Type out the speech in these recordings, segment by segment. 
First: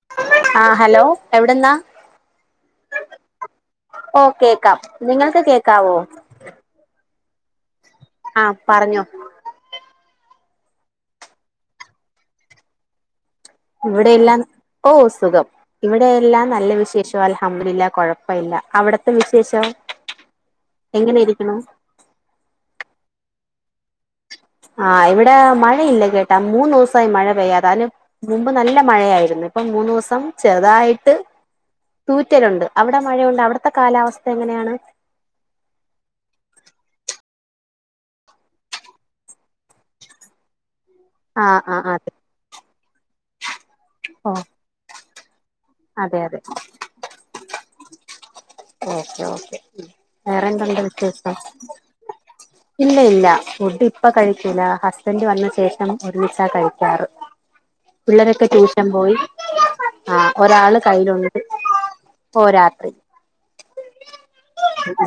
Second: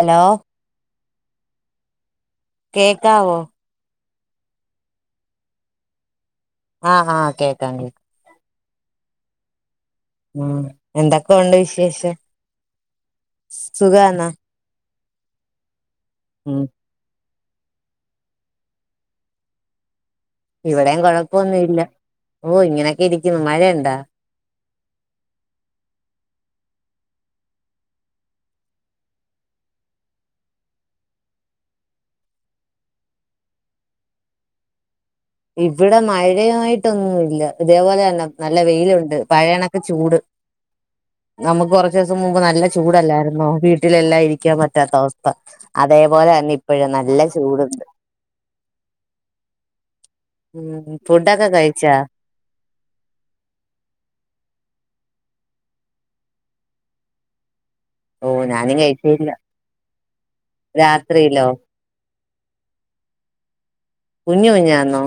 Hello ആ hello എവിടെന്നാ കേക്കാവോ ഓ കേക്കാം നിങ്ങൾക്ക് കേക്കാവോ അ ആ കേക്കാ കേക്കാം ആ പറഞ്ഞോ ആ എന്തൊക്കെയ ഉണ്ട് വിശേഷം ഇവിടെ സുഖാണോ എല്ലാം ഓ സുഖം ഇവിടെ എല്ലാം നല്ല വിശേഷം അൽ [unintelligible] കൊഴപ്പ ഇല്ല അവിടത്തെ വിശേശോ ഇവിട കൊഴപ്പൊന്നും ഇല്ല ഓ ഇങ്ങനെയൊക്കെ ഇരിക്ക മഴ ണ്ടോ ആഹ് ഇവിടെ മഴയില്ല കേട്ടാ മൂന്ന് ദിവസമായി മഴ പെയ്യാതെ അതിന് മുമ്പ് നല്ല മഴയായിരുന്നു ഇപ്പൊ മൂന്ന് ദിവസം ചെറുതായിട്ട് തൂറ്റലുണ്ട് അവിടെ മഴയുണ്ട് അവിടുത്തെ കാലാവസ്ഥ എങ്ങനെയാണ് ഇവിടെ മഴയായിട്ടൊന്നുംല്ല ഇതേപോലെ തന്നെ നല്ല വെയിലുണ്ട് പഴയ കണക്ക ചൂട് ആ നമ്മുക്ക് ആ കുറച്ച് അതെ ദിവസം മുമ്പ് നല്ല ചൂടല്ലായിരുന്നോ വീട്ടിലെല്ലാം ഓ ഇരിക്കാൻ പറ്റാത്ത അവസ്ഥ അതെ അതേപോലെ അതെ തന്നെ ഇപ്പഴും നല്ല ചൂട് ഉണ്ട് ഓക്കെ ഓക്കെ വേറെന്തുണ്ട് ഉം വിശേഷം? ഫുഡൊക്കെ കഴിച്ചാ ഇല്ല ഇല്ല ഫുഡ് ഇപ്പ കഴിക്കൂല ഹസ് ബൻഡ് വന്ന ശേഷം ഒരുമിച്ച കഴിക്കാറ്. ഓ പിള്ളരൊക്കെ ഞാനും ടൂഷൻ പോയി കഴിച്ചില്ല ആ ഒരാള് കയ്യിലുണ്ട് രാത്രിയിലോ ഓ രാത്രി കുഞ്ഞ് കുഞ്ഞാന്നോ?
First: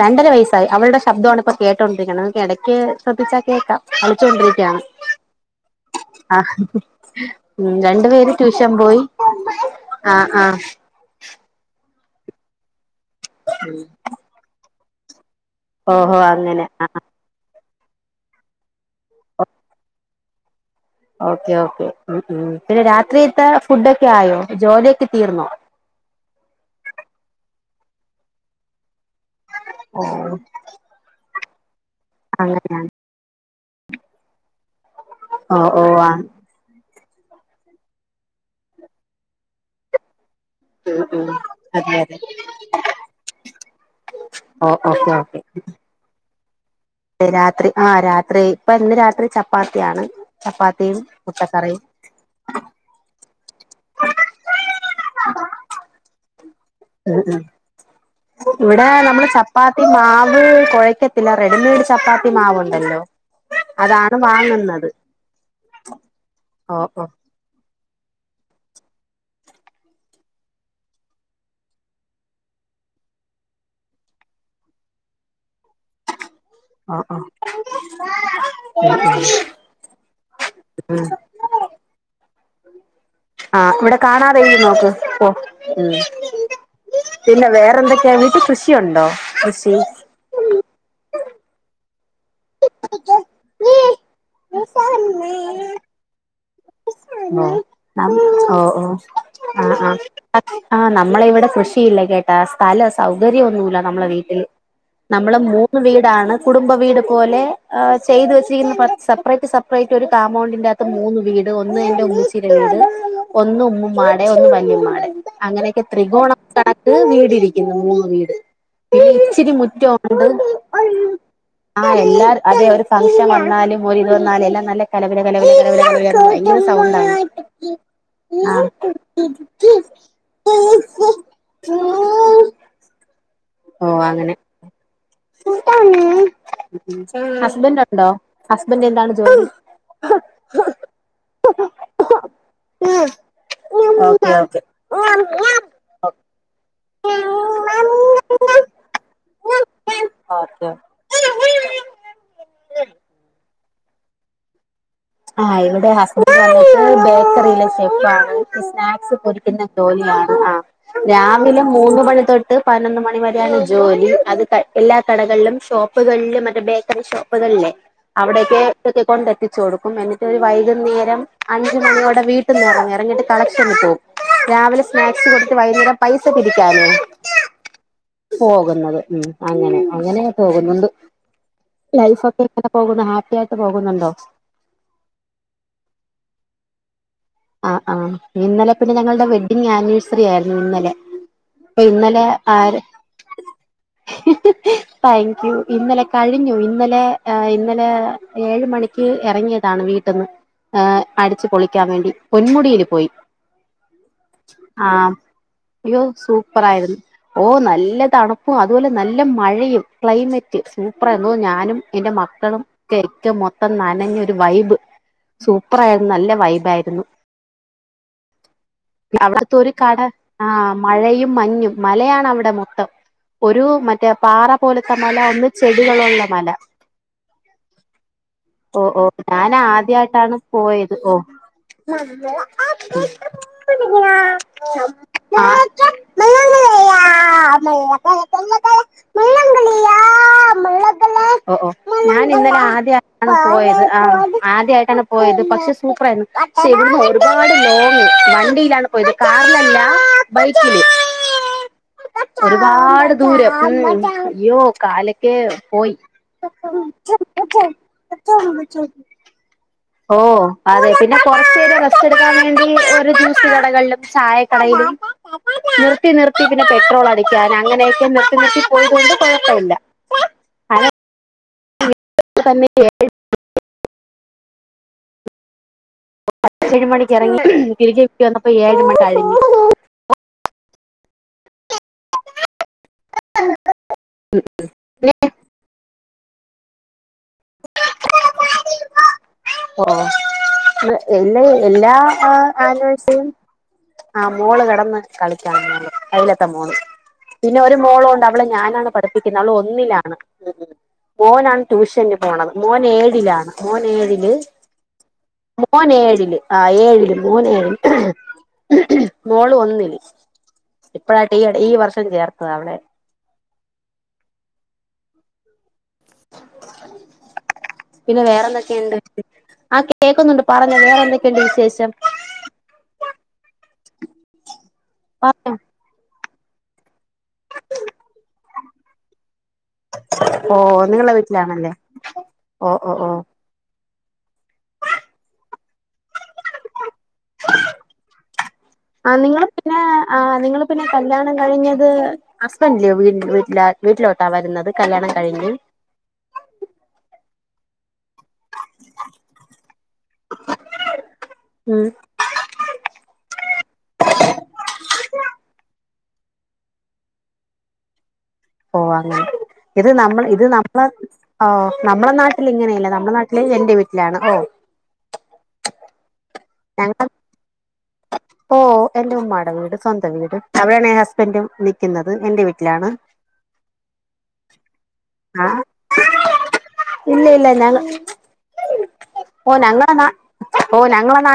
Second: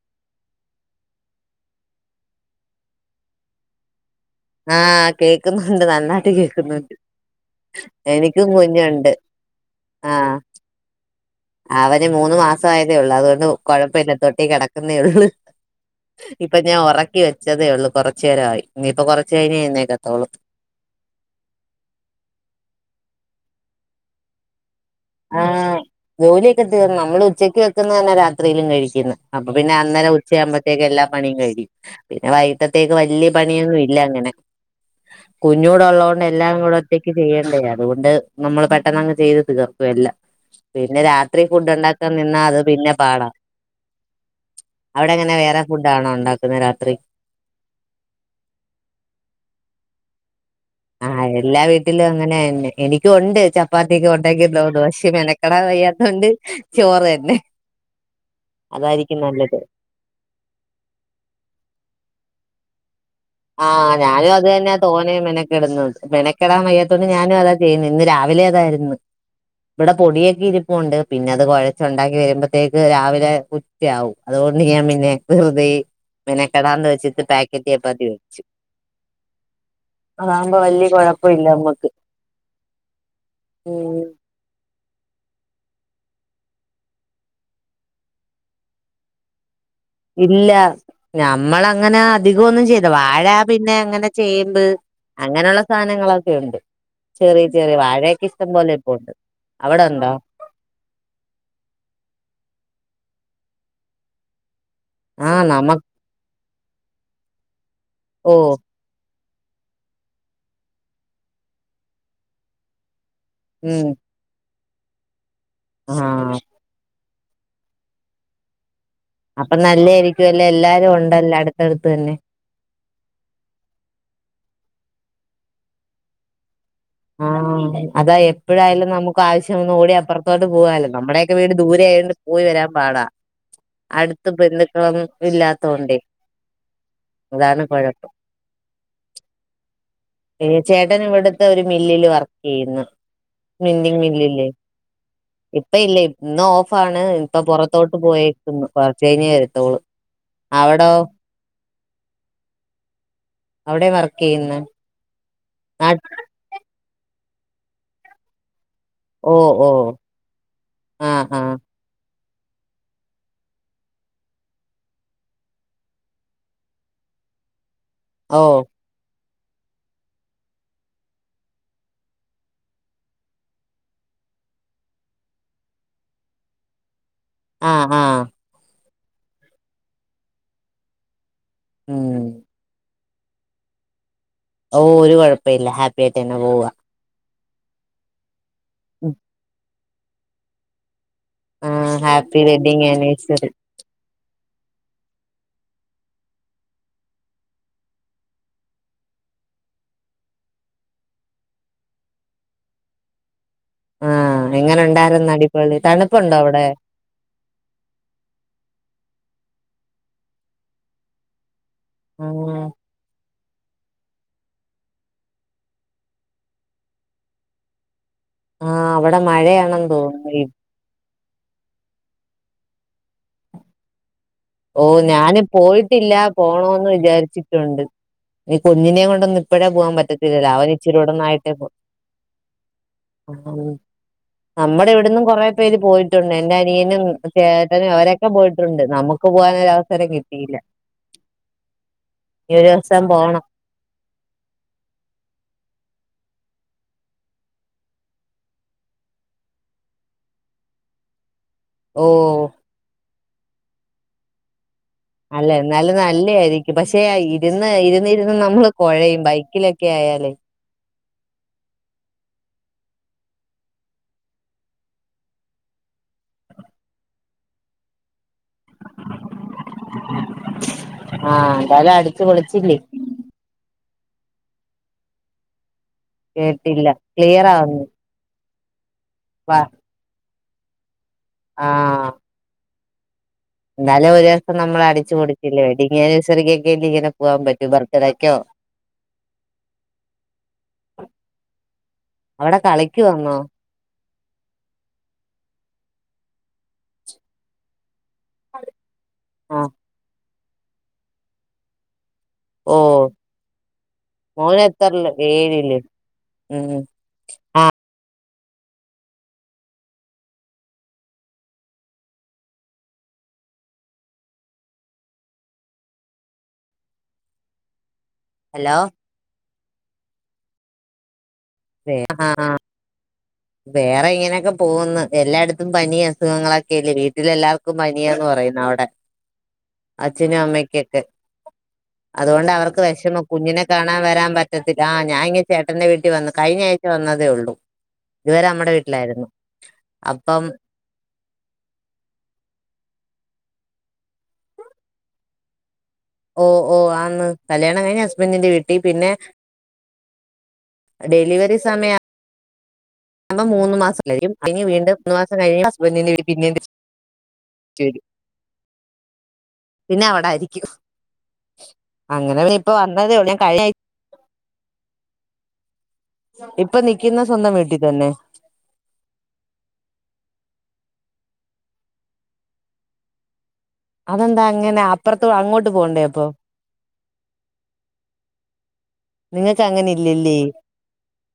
രണ്ടര വയസ്സായി, അവൾടെ ശബ്ദോണ് ഇപ്പോ കേട്ടൊണ്ടിരിക്കണത് എടക്ക് ശ്രദ്ധിച്ചാൽ കേക്കാം, അ ലച്ചോണ്ടിരിക്കാണ്, ആഹ് കേക്കുന്നുണ്ട് നന്നായിട്ട് ആഹ് കേക്കുന്നുണ്ട് രണ്ടു പേര് എനിക്കും ടൂഷൻ പോയി, കുഞ്ഞുണ്ട് ആ ആ അവര് മൂന്നു മാസയ തെള്ളു അതൊണ്ട് കൊഴപ്പില്ല തൊട്ടി കെട ക്കുന്നെയുള്ളൂ. ഓഹോ ഇപ്പ അങ്ങനെ ഞാൻ ആ ഒറക്കി വെച്ചതേ ഒള്ളൂ. കൊറച്ചു നേരായി ഇനീയിപ്പോ കൊറച്ച് കഴിഞ്ഞെന്നേൽക്കത്തോള് ഓക്കെ ഓക്കെ മ് മ് പിന്നെ രാത്രിത്തെ ഫുഡോക്കെ ആയോ? ജോലിയൊ ആ ജോലിയൊക്കെ തീർന്ന് നമ്മള് ഉച്ചക്ക് വെക് ക്കുന്ന തന്നെ രാത്രിയിലും കഴിക്കുന്നെ. അപ്പോ പിന്നെ അന്നേരം ഉച്ച ആകുമ്പത്തേക്ക് എല്ലാ പണിയും കഴിയും. പിന്നെ അങ്ങനെയാണ് വൈകിട്ടത്തേക്ക് വല്യ പണിയൊന്നും ഇല്ല അങ്ങനെ, ഓ ഓ ആ കുഞ്ഞൂടോള്ളൊണ്ട് എല്ലാം കൂടെ റ്റയ്ക്ക് ചെയ്യേണ്ടേ അതുകൊണ്ട് നമ്മൾ പെട്ടെന്ന് അങ്ങ് ചെയ്ത് തീർ ക്കും എല്ലാ പിന്നെ ഉം ഉം രാത്രി ഫുഡ് അതെ ഒണ്ടാക്കാൻ അതെ നിന്നാ അത് പിന്നെ പാടാ, ഓ ഓക്കെ അവിടെ എങ്ങനെ ഓക്കെ വേറെ ഫുഡ് ആണോ ഒണ്ടാ ക്കുന്ന രാ രാത്രി ആ രാത്രി ഇപ്പ ഇന്ന് രാത്രി ചപ്പാത്തിയാണ്. ചപ്പാത്തിയും ആഹ് എല്ലാ മുട്ടക്കറിയും വീട്ടിലും അങ്ങനന്നേ എനിക്കും ഒണ്ട് ചപ്പാത്തിയൊക്കെ ഒണ്ടാക്കി ദോ ദോശ മെനക്കടാൻ വയ്യാത്തൊണ്ട് മ് മ് ഇവടെ അതായിരിക്കും നമ്മള് നല്ലത് ചപ്പാത്തി മാവ് കൊഴയ്ക്കത്തില്ല റെഡിമെയ്ഡ് ചപ്പാ ത്തി മാവുണ്ടല്ലോ ആഹ് അതാണ് ഞാനും അത് തന്നാ വാങ്ങുന്നത് തോനേം മെനക്കെട്ന്നത്, മെനക്കെടാൻ ഓ ഓ വയ്യാത്തോണ്ട് ഞാനും അതാ ചെയ്യുന്നെ. ഇന്ന് രാവിലെ അതായിരുന്നു ഇവട പൊടിയൊക്കെ ഇരിപ്പുണ്ട്, പിന്നെ അത് കൊഴച്ച് ഒണ്ടാക്കി വരുമ്പത്തേക്ക് രാവിലെ ഉച്ചയാവും അതുകൊണ്ട് ഞാൻ പിന്നെ വെറുതെ മെനക്കെടാന്ന് ഓ ഓ വെച്ചിട്ട് ഉം പാക്കറ്റ് ചപ്പത്തി വേ അതാവുമ്പോ വല്യ ഉം ഉം കൊഴപ്പില്ല നമ്മക്ക്. ആ ഇവിടെ ഉം കാണാതെഴുതി നോക്ക്. മ് പിന്നെ വേറെന്തൊക്കെയാ വീട്ട് കൃഷിയുണ്ടോ? കൃഷി ഇല്ല ഞമ്മള അങ്ങനെ അധികൊന്നും ചെയ്ത വാഴ പിന്നെ അങ്ങനെ ചേമ്പ് അങ്ങനെയുള്ള സാധനങ്ങളൊക്കെ ഉണ്ട്, ചെറിയ ചെറിയ വാഴെ ക്കിഷ്ടം ഓ പോലെ ഓ ഓ ഇപ്പോ ഒണ്ട്. ആ ആ നമ്മള ഇവിടെ കൃഷിയില്ല കേട്ടാ സ്ഥലം സൗ കര്യയൊന്നുല്ല നമ്മളെ വീട്ടിൽ നമ്മള് ആഹ് മൂന്ന് നമക്ക് വീടാണ് കുടുംബ വീട് പോലെ ആ് ചെയ്തു ഓ വെച്ചിരിക്കുന്ന പ സെപ്പറേറ്റ് സെപ്പറേറ്റ് ഒരു കാമ്പൗണ്ടിന്റെ അകത്ത് മൂന്ന് വീട് ഒന്ന് എന്റെ ഉമ്മച്ചിടെ വീട് ഒന്ന് ഉം ഉമ്മുമ്മാടെ ഒന്ന് മ [unintelligible] അങ്ങനെയൊക്കെ ത്രികോണ ആഹ് [unintelligible] വീട് ട് ഇരിക്കുന്നു മൂന്ന് വീട് ഇച്ചിരി അപ്പൊ മുറ്റം ഒണ്ട് നല്ലായിരിക്കുംല്ലേ എല്ലാരും ഉണ്ടല്ലോ ആ അടുത്തടുത്ത് തന്നെ എല്ലാ അതെ ഒരു ഫങ്ഷൻ വന്നാലും ഒരിത് വന്നാലും എല്ലാം നല്ല [unintelligible] ആഹ് അതാ ആഹ് എപ്പഴായാലും നമുക്ക് ആവശ്യ കൂടി അപ്പുറത്തട്ട് പോവാലോ നമ്മയൊക്കെ വീട് ദൂരെ ആയോണ്ട് പോയി വരാൻ പാടാ ആ ഓ അങ്ങനെ ഇല്ലാത്തോണ്ടേ അതാണ് ഹസ്ബൻ്റ് ഉണ്ടോ കുഴപ്പം ഹസ്ബൻ്റ് എന്താണ് ജോലി മില്ലിൽ വർക്ക് ചെയ്യുന്നു [unintelligible] ഓക്കെ മില്ലില്ലേഇപ്പ ഇല്ല ഇന്ന് ഓ ഫാണ് ഇപ്പൊ പൊറത്തോട്ട് പോയിരിക്ക്ന്ന് കൊറച്ച് കഴിഞ്ഞേ വരുത്തോളൂ ഓക്കെ ഓക്കെ അവിടോ [unintelligible] അവിടെ വർക്ക് ചെയ്യുന്നെ ആ ഇവിടെ [inaudible] ബേക യിലെ ചെഫാണ് സ്നാക്സ് ഓ പൊരിക്കുന്ന ഓ ജോലിയാണ് ആ ആഹ് ആഹ് രാവിലെ മൂന്ന് മണി തോ ത്ത് പതിനൊന്ന് മണി വരെയാണ് ജോലി അത് എല്ലാ കടകളിലും ഷോപ്പുകളിലും മറ്റേ ബേക്കറി ഷോപ്പുകളിലേ ഓ അവിടെയൊക്കെൊക്കെ കൊണ്ടെത്തി ചോടു എന്നിട്ട് ഒരു വൈകുന്നേരം അഞ്ച മണിയോടെ വീട്ട നിറ ഇറങ്ങിട്ട് കളക്ഷനിൽ പോവും രാവിലെ സ്നാക്സ് കൊടുത്ത് വൈകുന്നേരം പൈസ പിരിക്കാനേ ആ ആഹ് പോകുന്നത് ഉം അങ്ങനെ അങ്ങനെയെ തോന്നുണ്ട് ലൈഫ് ഉം ഒക്കെ എങ്ങനെ പോകുന്നു ഹാ പ്പിയായിട്ട് പോകുന്നുണ്ടോ ഓ ഒരു കൊഴപ്പല്ല ഹാപ്പി ആയിട്ട് തന്നെ പോവുക ആ ആ ഇന്നലെ പിന്നെഞങ്ങളുടെ വെഡിങ് ആനിവേഴ്സ [unintelligible] ഇന്നലെ അപ്പൊ ആഹ് ഇന്നലെ ഹാപ്പി ആര്? വെഡ്ഡിങ് ആനിവേഴ്സറി താങ്ക് യു ഇന്നലെ കഴിഞ്ഞു ഇന്നലെ, ഇന്നലെ ഏഴ് മണിക്ക് എറങ്ങിയതാണ് വീട്ടിന്ന് അടിച്ചു പൊളിക്കാൻ വേണ്ടി പൊന്മുടീല് പോയി. ആഹ് എങ്ങനെ ആ ഉണ്ടായിരുന്നു അടിപൊളി അയ്യോ തണുപ്പുണ്ടോ സൂപ്പർ അവിടെ ആയിരുന്നു. ഓ നല്ല തണുപ്പും അതുപോലെ നല്ല മഴയും ക്ലൈമറ്റ് സൂപ്പറായിരുന്നു. ഓഹ് ഞാനും എന്റെ മക്കളും ആഹ് [unintelligible] [unintelligible] നനഞ്ഞു ഒരു വൈബ് സൂപ്പർ ആയിരുന്നു നല്ല വൈബ് ആയിരുന്നു. ആഹ് അവിടെ അവിടത്തെ ഒരു മഴയാണെന്ന് കട തോന്നുന്നു ആ ഇ- മഴയും. മഞ്ഞും മലയാണ് അവിടെ മൊത്തം ഒരു മറ്റേ പാറ ഓ പോലത്തെ മല ഞാന് ഒന്ന് പോയിട്ടില്ല ചെടികളുള്ള മല പോണോന്ന് വിചാരിച്ചിട്ടുണ്ട്. ഇനി ഓ കുഞ്ഞിനെ ഓ കൊണ്ടൊന്നും ഞാൻ ഇപ്പഴേ പോകാൻ ആദ്യായിട്ടാണ് പറ്റത്തില്ലല്ലോ അവൻ പോയത് ഇച്ചിരിടെ ഓ ഒന്നു ആയിട്ടേ പോ ഓ ഓ [unintelligible] നമ്മുടെ ഇവിടന്നും കൊറെ പേര് പോയിട്ടുണ്ട് എന്റെ അനിയനും ചേട്ടനും അവരൊക്കെ പോയിട്ടുണ്ട് നമു ഓ ഓ ഞാൻ ഇന്നലെ ഇനി ഒരു ദിവസം ആദ്യായിട്ടാണ് പോണം പോയത് ആ ആദ്യായിട്ടാണ് പോയത് പക്ഷെ സൂപ്പറായിരുന്നു. [unintelligible] ഒരുപാട് ലോങ്ങ് വണ്ടിയിലാണ് പോയത്, കാറിലല്ല ബൈക്കില്. ഓ [inaudible] ഒരുപാട്. ദൂരം [unintelligible] മ് അയ്യോ കാലൊക്കെ അല്ല പോയി എന്നാലും നല്ല ആയിരിക്കും, പക്ഷെ ഇരുന്ന് ഇരുന്നിരുന്നു നമ്മള് കൊഴയും ബൈക്കിലെ ഓ അതൊക്കെ പിന്നെ കുറച്ച നേരം റെസ്റ്റ് ടുക്കാൻ വേണ്ടി ഒരു ചുസ് കടകളിലും ചായക്കടയിലും നിർത്തി നിർത്തി പിന്നെ പെട്രോൾ അടിക്കാൻ അങ്ങനെയൊക്കെ നിർ വെള്ളത്തിൽപോയ തോണ്ട് കുഴപ്പമില്ല, എന്നാലും അടിച്ചു തന്നെ പൊളിച്ചില്ല പത്തര കേട്ടില്ല മണിക്ക് [unintelligible] ഇറങ്ങി തിരികെ കേറണ്ട. ഇ ഏ മട്ട [unintelligible] വ ആ ഇന്നലെ ഒരു ദിവസം നമ്മൾ അടിച്ചച്ച് പൊളിച്ചില്ലേ വെഡിംങ് ആനിവേഴ്‌സ് തിരികെ കേറ്റി ഇങ്ങനെ പോകാൻ പറ്റു ബർത്ത് ഡേക്കോ ങ [unintelligible] എല്ല എല്ലാ ആ അവിടെ കളിക്ക് ആനിവേഴ്സറി. വന്നോ ആ മോള് കിടന്ന് കളിക്കാ മോള് അയിലത്തെ മോള് പിന്നെ ഒരു മോള് ഒ അവളെ ഞാനാണ് പഠിപ്പിക്കുന്നത് അവള് ആഹ് ഒന്നിലാണ്. ഉം മോനാണ് ട്യൂഷന് പോണത് ഓ മോനെഴിലാണ് മോന് ഏഴില് മോന് എത്രയില് ഏഴില് മോൻ ഏഴില് ആ ഉം ഏഴില് മോൻ ആഹ് ഏഴില് മോൾ ഒന്നില് ഇപ്പഴായിട്ട് ഈ ഈ വർഷം ചേർത്തത അവടെ ആ ആ പിന്നെ വേറെ ഹലോ എന്തൊക്കെയുണ്ട് ആ കേക്കുന്നുണ്ട് പറഞ്ഞത് വേറെന്തക്കെ ആ വേറെ ഇങ്ങനെയൊക്കെ പോകന്ന് പറഞ്ഞോ എല്ലായിടത്തും പനിയ അസുഖങ്ങളൊക്കെല്ല വീട്ടി ൽ എല്ലാവർക്കും പനിയാന്ന് പറയുന്നു അവിടെ അച്ഛനും ഓ അമ്മക്കൊക്കെ നിങ്ങളെ വീട്ടിലാണല്ലേ അതുകൊണ്ട് ഓ അവർക്ക് ഓ ഓ വിഷമം കുഞ്ഞിനെ കാണാൻ വരാൻ പറ്റത്തില്ല ആ ഞാൻ ഇങ്ങ് ചേട്ടന്റെ വീട്ടിൽ വന്നു കഴിഞ്ഞ ആഴ്ച വന്നതേ ഉള്ളൂ ഇതുവരെ നമ്മുടെ ആ വീട്ടിലായിരുന്നു നിങ്ങള് പിന്നെ ആ അപ്പം നിങ്ങള് പിന്നെ കല്യാണം കഴിഞ്ഞത് ഹസ്ബന്റിന്റെ വീട്ടി വീട്ടി വീട്ടിലോട്ടാ വരുന്നത് കല്യാണം കഴിഞ്ഞ് ഓ ഓ ആന്ന് കല്യാണം കഴിഞ്ഞ് ഹസ് ബന്റിന്റെ വീട്ടിൽ പിന്നെ ഡെലിവറി ഉം സമയം നമ്മ മൂന്ന് മാസം കഴിയും പിന്നെ വീണ്ടും മൂന്ന് മാസം കഴിഞ് ഹസ്ബന്റിന്റെ വീട്ടിക്ക് പിന്നെയും തിരിച്ചു വരും ഓ അങ്ങനെ ഇത് പിന്നെ നമ്മൾ അവിടെ ഇത് ആയിരിക്കും നമ്മളെ ആ നമ്മളെ അങ്ങനെ നാട്ടിൽ ഇപ്പൊ ഇങ്ങനെയല്ല നമ്മള വന്നതേ ഉള്ളൂ ഞാൻ നാട്ടില് കഴിഞ്ഞ എൻറെ ആഴ്ച വീട്ടിലാണ് ഓ ഇപ്പൊ ഞങ്ങൾ നിക്കുന്ന സ്വന്തം വീട്ടിൽ തന്നെ ഓ എന്റെ ഉമ്മാടെ വീട് സ്വന്തം വീട് അവിടെണ് ഹസ്ബൻറും നിക്കുന്നത് എന്റെ വീട്ടിലാണ് അതെന്താ അങ്ങനെ അപ്പുറത്ത ആ അങ്ങോട്ട് പോണ്ടേ അപ്പൊ ഇല്ല ഇല്ല ഞങ്ങ നിങ്ങക്ക് അങ്ങനെ ഇല്ലല്ലേ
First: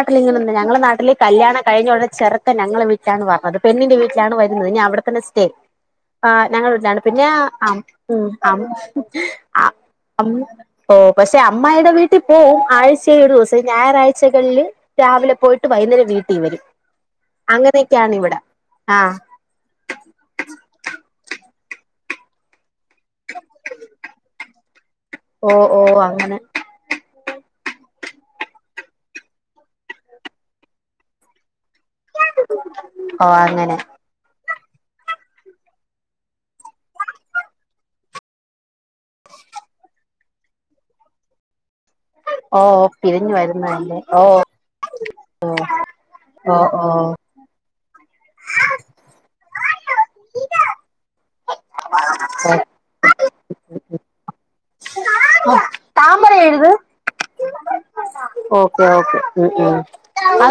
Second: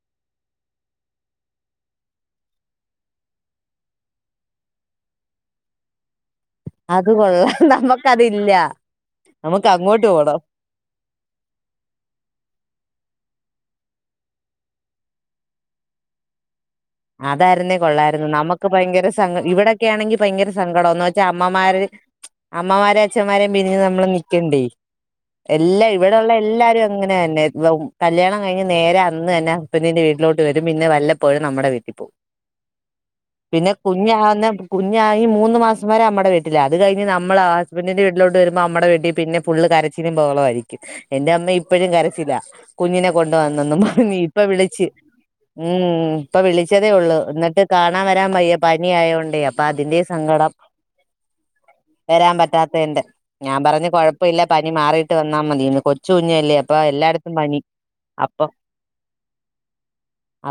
ഞങ്ങളുടെ നാട്ടില്കല്യാണം കഴിഞ്ഞവിടെ ചെറുക്ക ഞങ്ങള വീട്ടിലാണ് വത് പെണ്ൻന്റെ വീട്ടിലാണ് വരുന്നത് ഞാൻ അവിടെത്തന്നെ സ്റ്റേ ആഞങ്ങള വീട്ടിലാണ് അത് പിന്നെ കൊള്ളാം നമ്മക്കതില്ല ആ നമുക്ക് അങ്ങോട്ട് ഉ പോണം ഓ പക്ഷെ അമ്മായുടെ വീട്ടിൽ പോവും ആഴ്ച ഴിവ് ദിവസം ഞായറാഴ്ചകളില് രാവിലെ പോയിട്ട് വൈന്നേരം വീട്ടിൽ വരും അതായിരുന്നേ അങ്ങനെയൊക്കെയാണ് കൊള്ളായിരുന്നു ഇവിടെ നമുക്ക് ആ ഭയങ്കര സങ്ക ഇവിടെക്കെ ആണെങ്കിൽ ഭയങ്കര സങ്കടംന്ന് വച്ച അമ്മമാര് അമ്മമാരും അച്ഛന്മാരെ പിരിഞ്ഞ് നമ്മള് നിക്കണ്ടേ ഓ ഓ എല്ലാ ഇവിടെള്ള അങ്ങനെ എല്ലാരും അങ്ങനെ തന്നെ കല്യാണം കഴിഞ്ഞ് നേരെ അന്ന് തന്നെ പെണ്ണിന്റെ വീട്ടിലോട്ട് വരും പിന്നെ വല്ലപ്പോഴും നമ്മുടെ വീട്ടിലും ഓ പിന്നെ അങ്ങനെ കുഞ്ഞ് ആകുന്ന കുഞ്ഞായി മൂന്നുമാസം വരെ അമ്മയുടെ വീട്ടില് അതുകഴിഞ്ഞ് നമ്മള് ഹസ്ബന്റിന്റെ വീട്ടിലോട്ട് വരുമ്പോൾ അമ്മയുടെ വീട്ടിൽ ഫുള്ള് കരച്ചിലും ബഹളം ആയിരിക്കും എന്റമ്മഇപ്പോ പ്പഴും കരച്ചിലാ ഓ കുഞ്ഞിനെ പിരിഞ്ഞു കൊണ്ട് വന്നന്നും വരുന്നതല്ലേ പറഞ്ഞ് ഓ ഇപ്പ വിളിച്ച് മ് ഇപ്പൊ ഓ തേ ഓ ഒള്ളൂ ന്നട്ട് കാണാൻ വരാൻ വയ്യ പനി ആയോണ്ടേ അപ്പൊ അതിന്റെ സങ്കടം വരാൻ പറ്റാത്താന്റെ ഞാൻ പറഞ്ഞു കുഴപ്പ വില്ല പനി മാറി ട്ട് വന്നാൽ മതിയന്ന് കൊച്ചു താമ്പറ കുഞ്ഞല്ലേ എഴുത് അപ്പൊ എല്ലായിടത്തും പനി അപ്പൊ ഓക്കെ ഓക്കേ ഉ ഉം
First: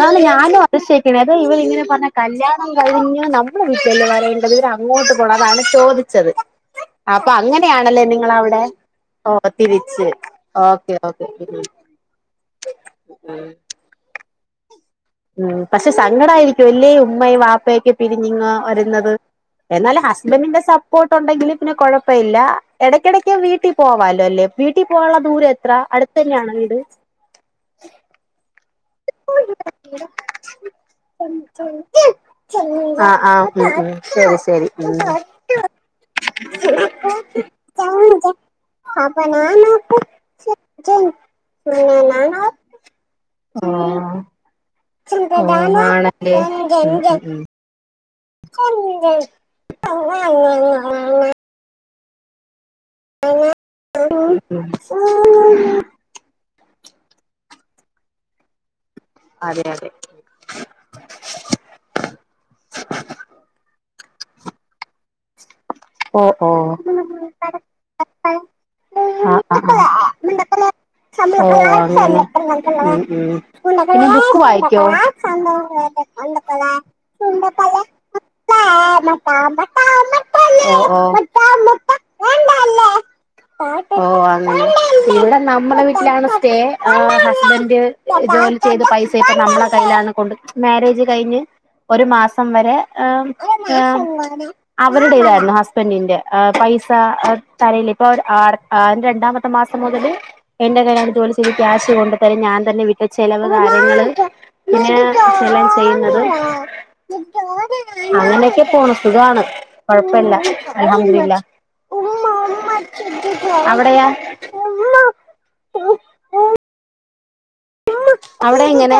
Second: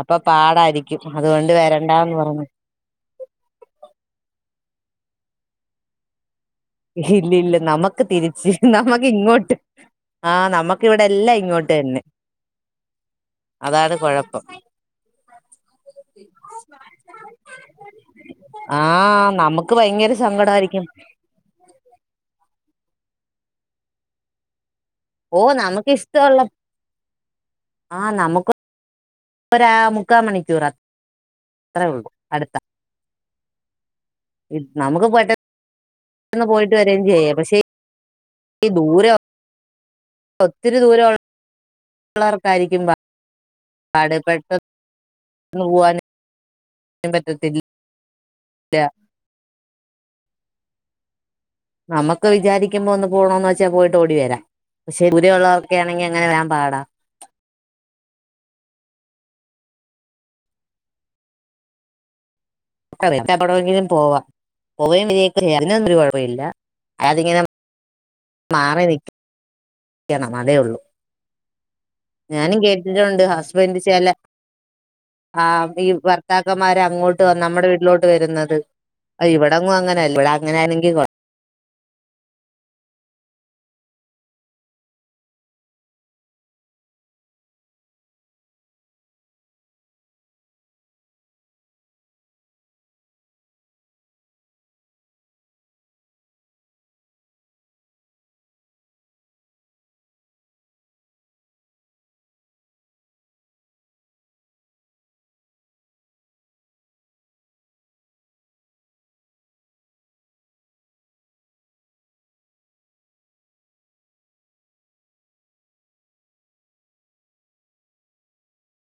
അപ്പൊ ഞാനും അതിശയി പാടായിരിക്കും ക്ക്ണെ ഇതാ അതുകൊണ്ട് ഇവളിങ്ങനെ പറഞ്ഞ വരണ്ടാന്ന് പറഞ്ഞു കല്യാണം കഴിഞ്ഞു നമ്മള വീട്ടിലല്ലെ വരേണ്ടത് [unintelligible] ങ്ങോട്ട് പോണൊ അതാണ് ചോദിച്ചത് അപ്പൊ ഇല്ലി ല്ല നമുക്ക് അങ്ങനെയാണല്ലേ തിരിച്ച് നിങ്ങളവിടെ നമ്മക്ക് ഓ ഇങ്ങോട്ട് തിരിച്ച് ആഹ് നമ്മക്ക് ഓക്കെ ഓക്കെ ഇവിടെല്ലാം ഉം ഇങ്ങോട്ട് തന്നെ അതാണ് കൊഴ പ്പം ഉം പക്ഷെ സങ്കടവായിരിക്കും അല്ലേ ഉമ്മയും വാപ്പയൊക്കെ പിരിഞ്ഞിങ്ങ് വരുന്നത് ആഹ് നമുക്ക് എന്നാല് ഭയങ്കര ഹസ്ബൻഡിന്റെ സങ്കടായിരിക്കും സപ്പോർട്ട് ഉണ്ടെങ്കിൽ പിന്നെ കുഴപ്പ ഇല്ല ഇടയ്ക്കിടയ്ക്ക് വീട്ടി പോവാലോ അല്ലെ വീ ട്ടി പോവാൻള്ള ഓ ദൂര എത്ര നമുക്ക് ഇഷ്ടമുള്ള അടുത്തന്നെയാണൊ വീട് ആഹ് നമുക്ക് ഒരാ മുക്കാ മണിക്കൂറ അത്രേ ഒള്ളൂ അടുത്ത ഉ ഉം ശരി ഇത് ശരി ഉ നമുക്ക് പെട്ടെന്ന് പോയിട്ട് വരേം ചെയ്യാം പക്ഷെ ഈ ദൂരം ഒത്തിരി ദൂരം ഉള്ളവർക്കായിരിക്കും [unintelligible] [inaudible] ആഹ് പാട് പെട്ടെന്ന് പോവാനും ആണ് ലേ ഊം പറ്റത്തില്ല കൊ ആ [unintelligible] ഓ ഓ ആ ഓ [unintelligible] നമുക്ക് വിചാരി ക്കുമ്പോ ഒന്ന് പോണോന്ന് വെച്ചാ പോയിട്ട് ഓടി വരാം പക്ഷെ ദൂരെ ഉള്ളവരൊക്കെ ആണെങ്കിൽ അങ്ങനെ വരാൻ പാടാ അതെയതെ [unintelligible] പോവാ പോവയും [unintelligible] ഒ ഓഹ് മാറി നിക്ക് അ ആഹ് ഓഹ് അങ്ങനെ ഞാനും കേട്ടിട്ടുണ്ട് ഉം ഹസ്ബൻഡ് ഉം പിന്ന ചില ബുക്ക് വായിക്കോ ആ ഈ ഭർത്താക്കന്മാര് അങ്ങോട്ട് വന്ന് നമ്മുടെ വീട്ടിലോട്ട് വരുന്നത്. ആ, ഇവിടെങ്ങും അങ്ങനെയല്ല ഇവിടെ അങ്ങനെയാണെങ്കിൽ കൊള്ളാം. ഓഹ് ഓ ഓഹ് അങ്ങനെ ഇവിടെ നമ്മെടെ വീട്ടിലാണ് സ്റ്റേ ആഹ് ഹസ്ബൻഡ് ജോലി ചെയ്ത് പൈസേക്ക നമ്മളെ കയ്യിലാണ് കൊണ്ട് മാരേജ് കഴിഞ്ഞ് ഒരു മാസം വരെ ഏഹ് അവരുടേതായിരുന്നു ഹസ് ഹസ്ബൻഡിന്റെ ആഹ് പൈസ ആ തരല്ലിപ്പൊ ആ അട ആ രണ്ടാമത്തെ മാസം മുതല് എന്റെ കയിലാണ് ജോലി ചെയത് ക്യാഷ് കൊണ്ട് തരും ഞാൻ തന്നെ വിട്ടി ചെലവ് കാര്യങ്ങള് പിന്നേ ചെല ചെയ്യുന്നത് അങ്ങനൊക്കെ പോണു സുഖാണ് കൊഴപ്പല്ല ചെലപ്പ മിണ്ടില്ല അവിടെയാ ഉമ്മ അവിടെ എങ്ങനെ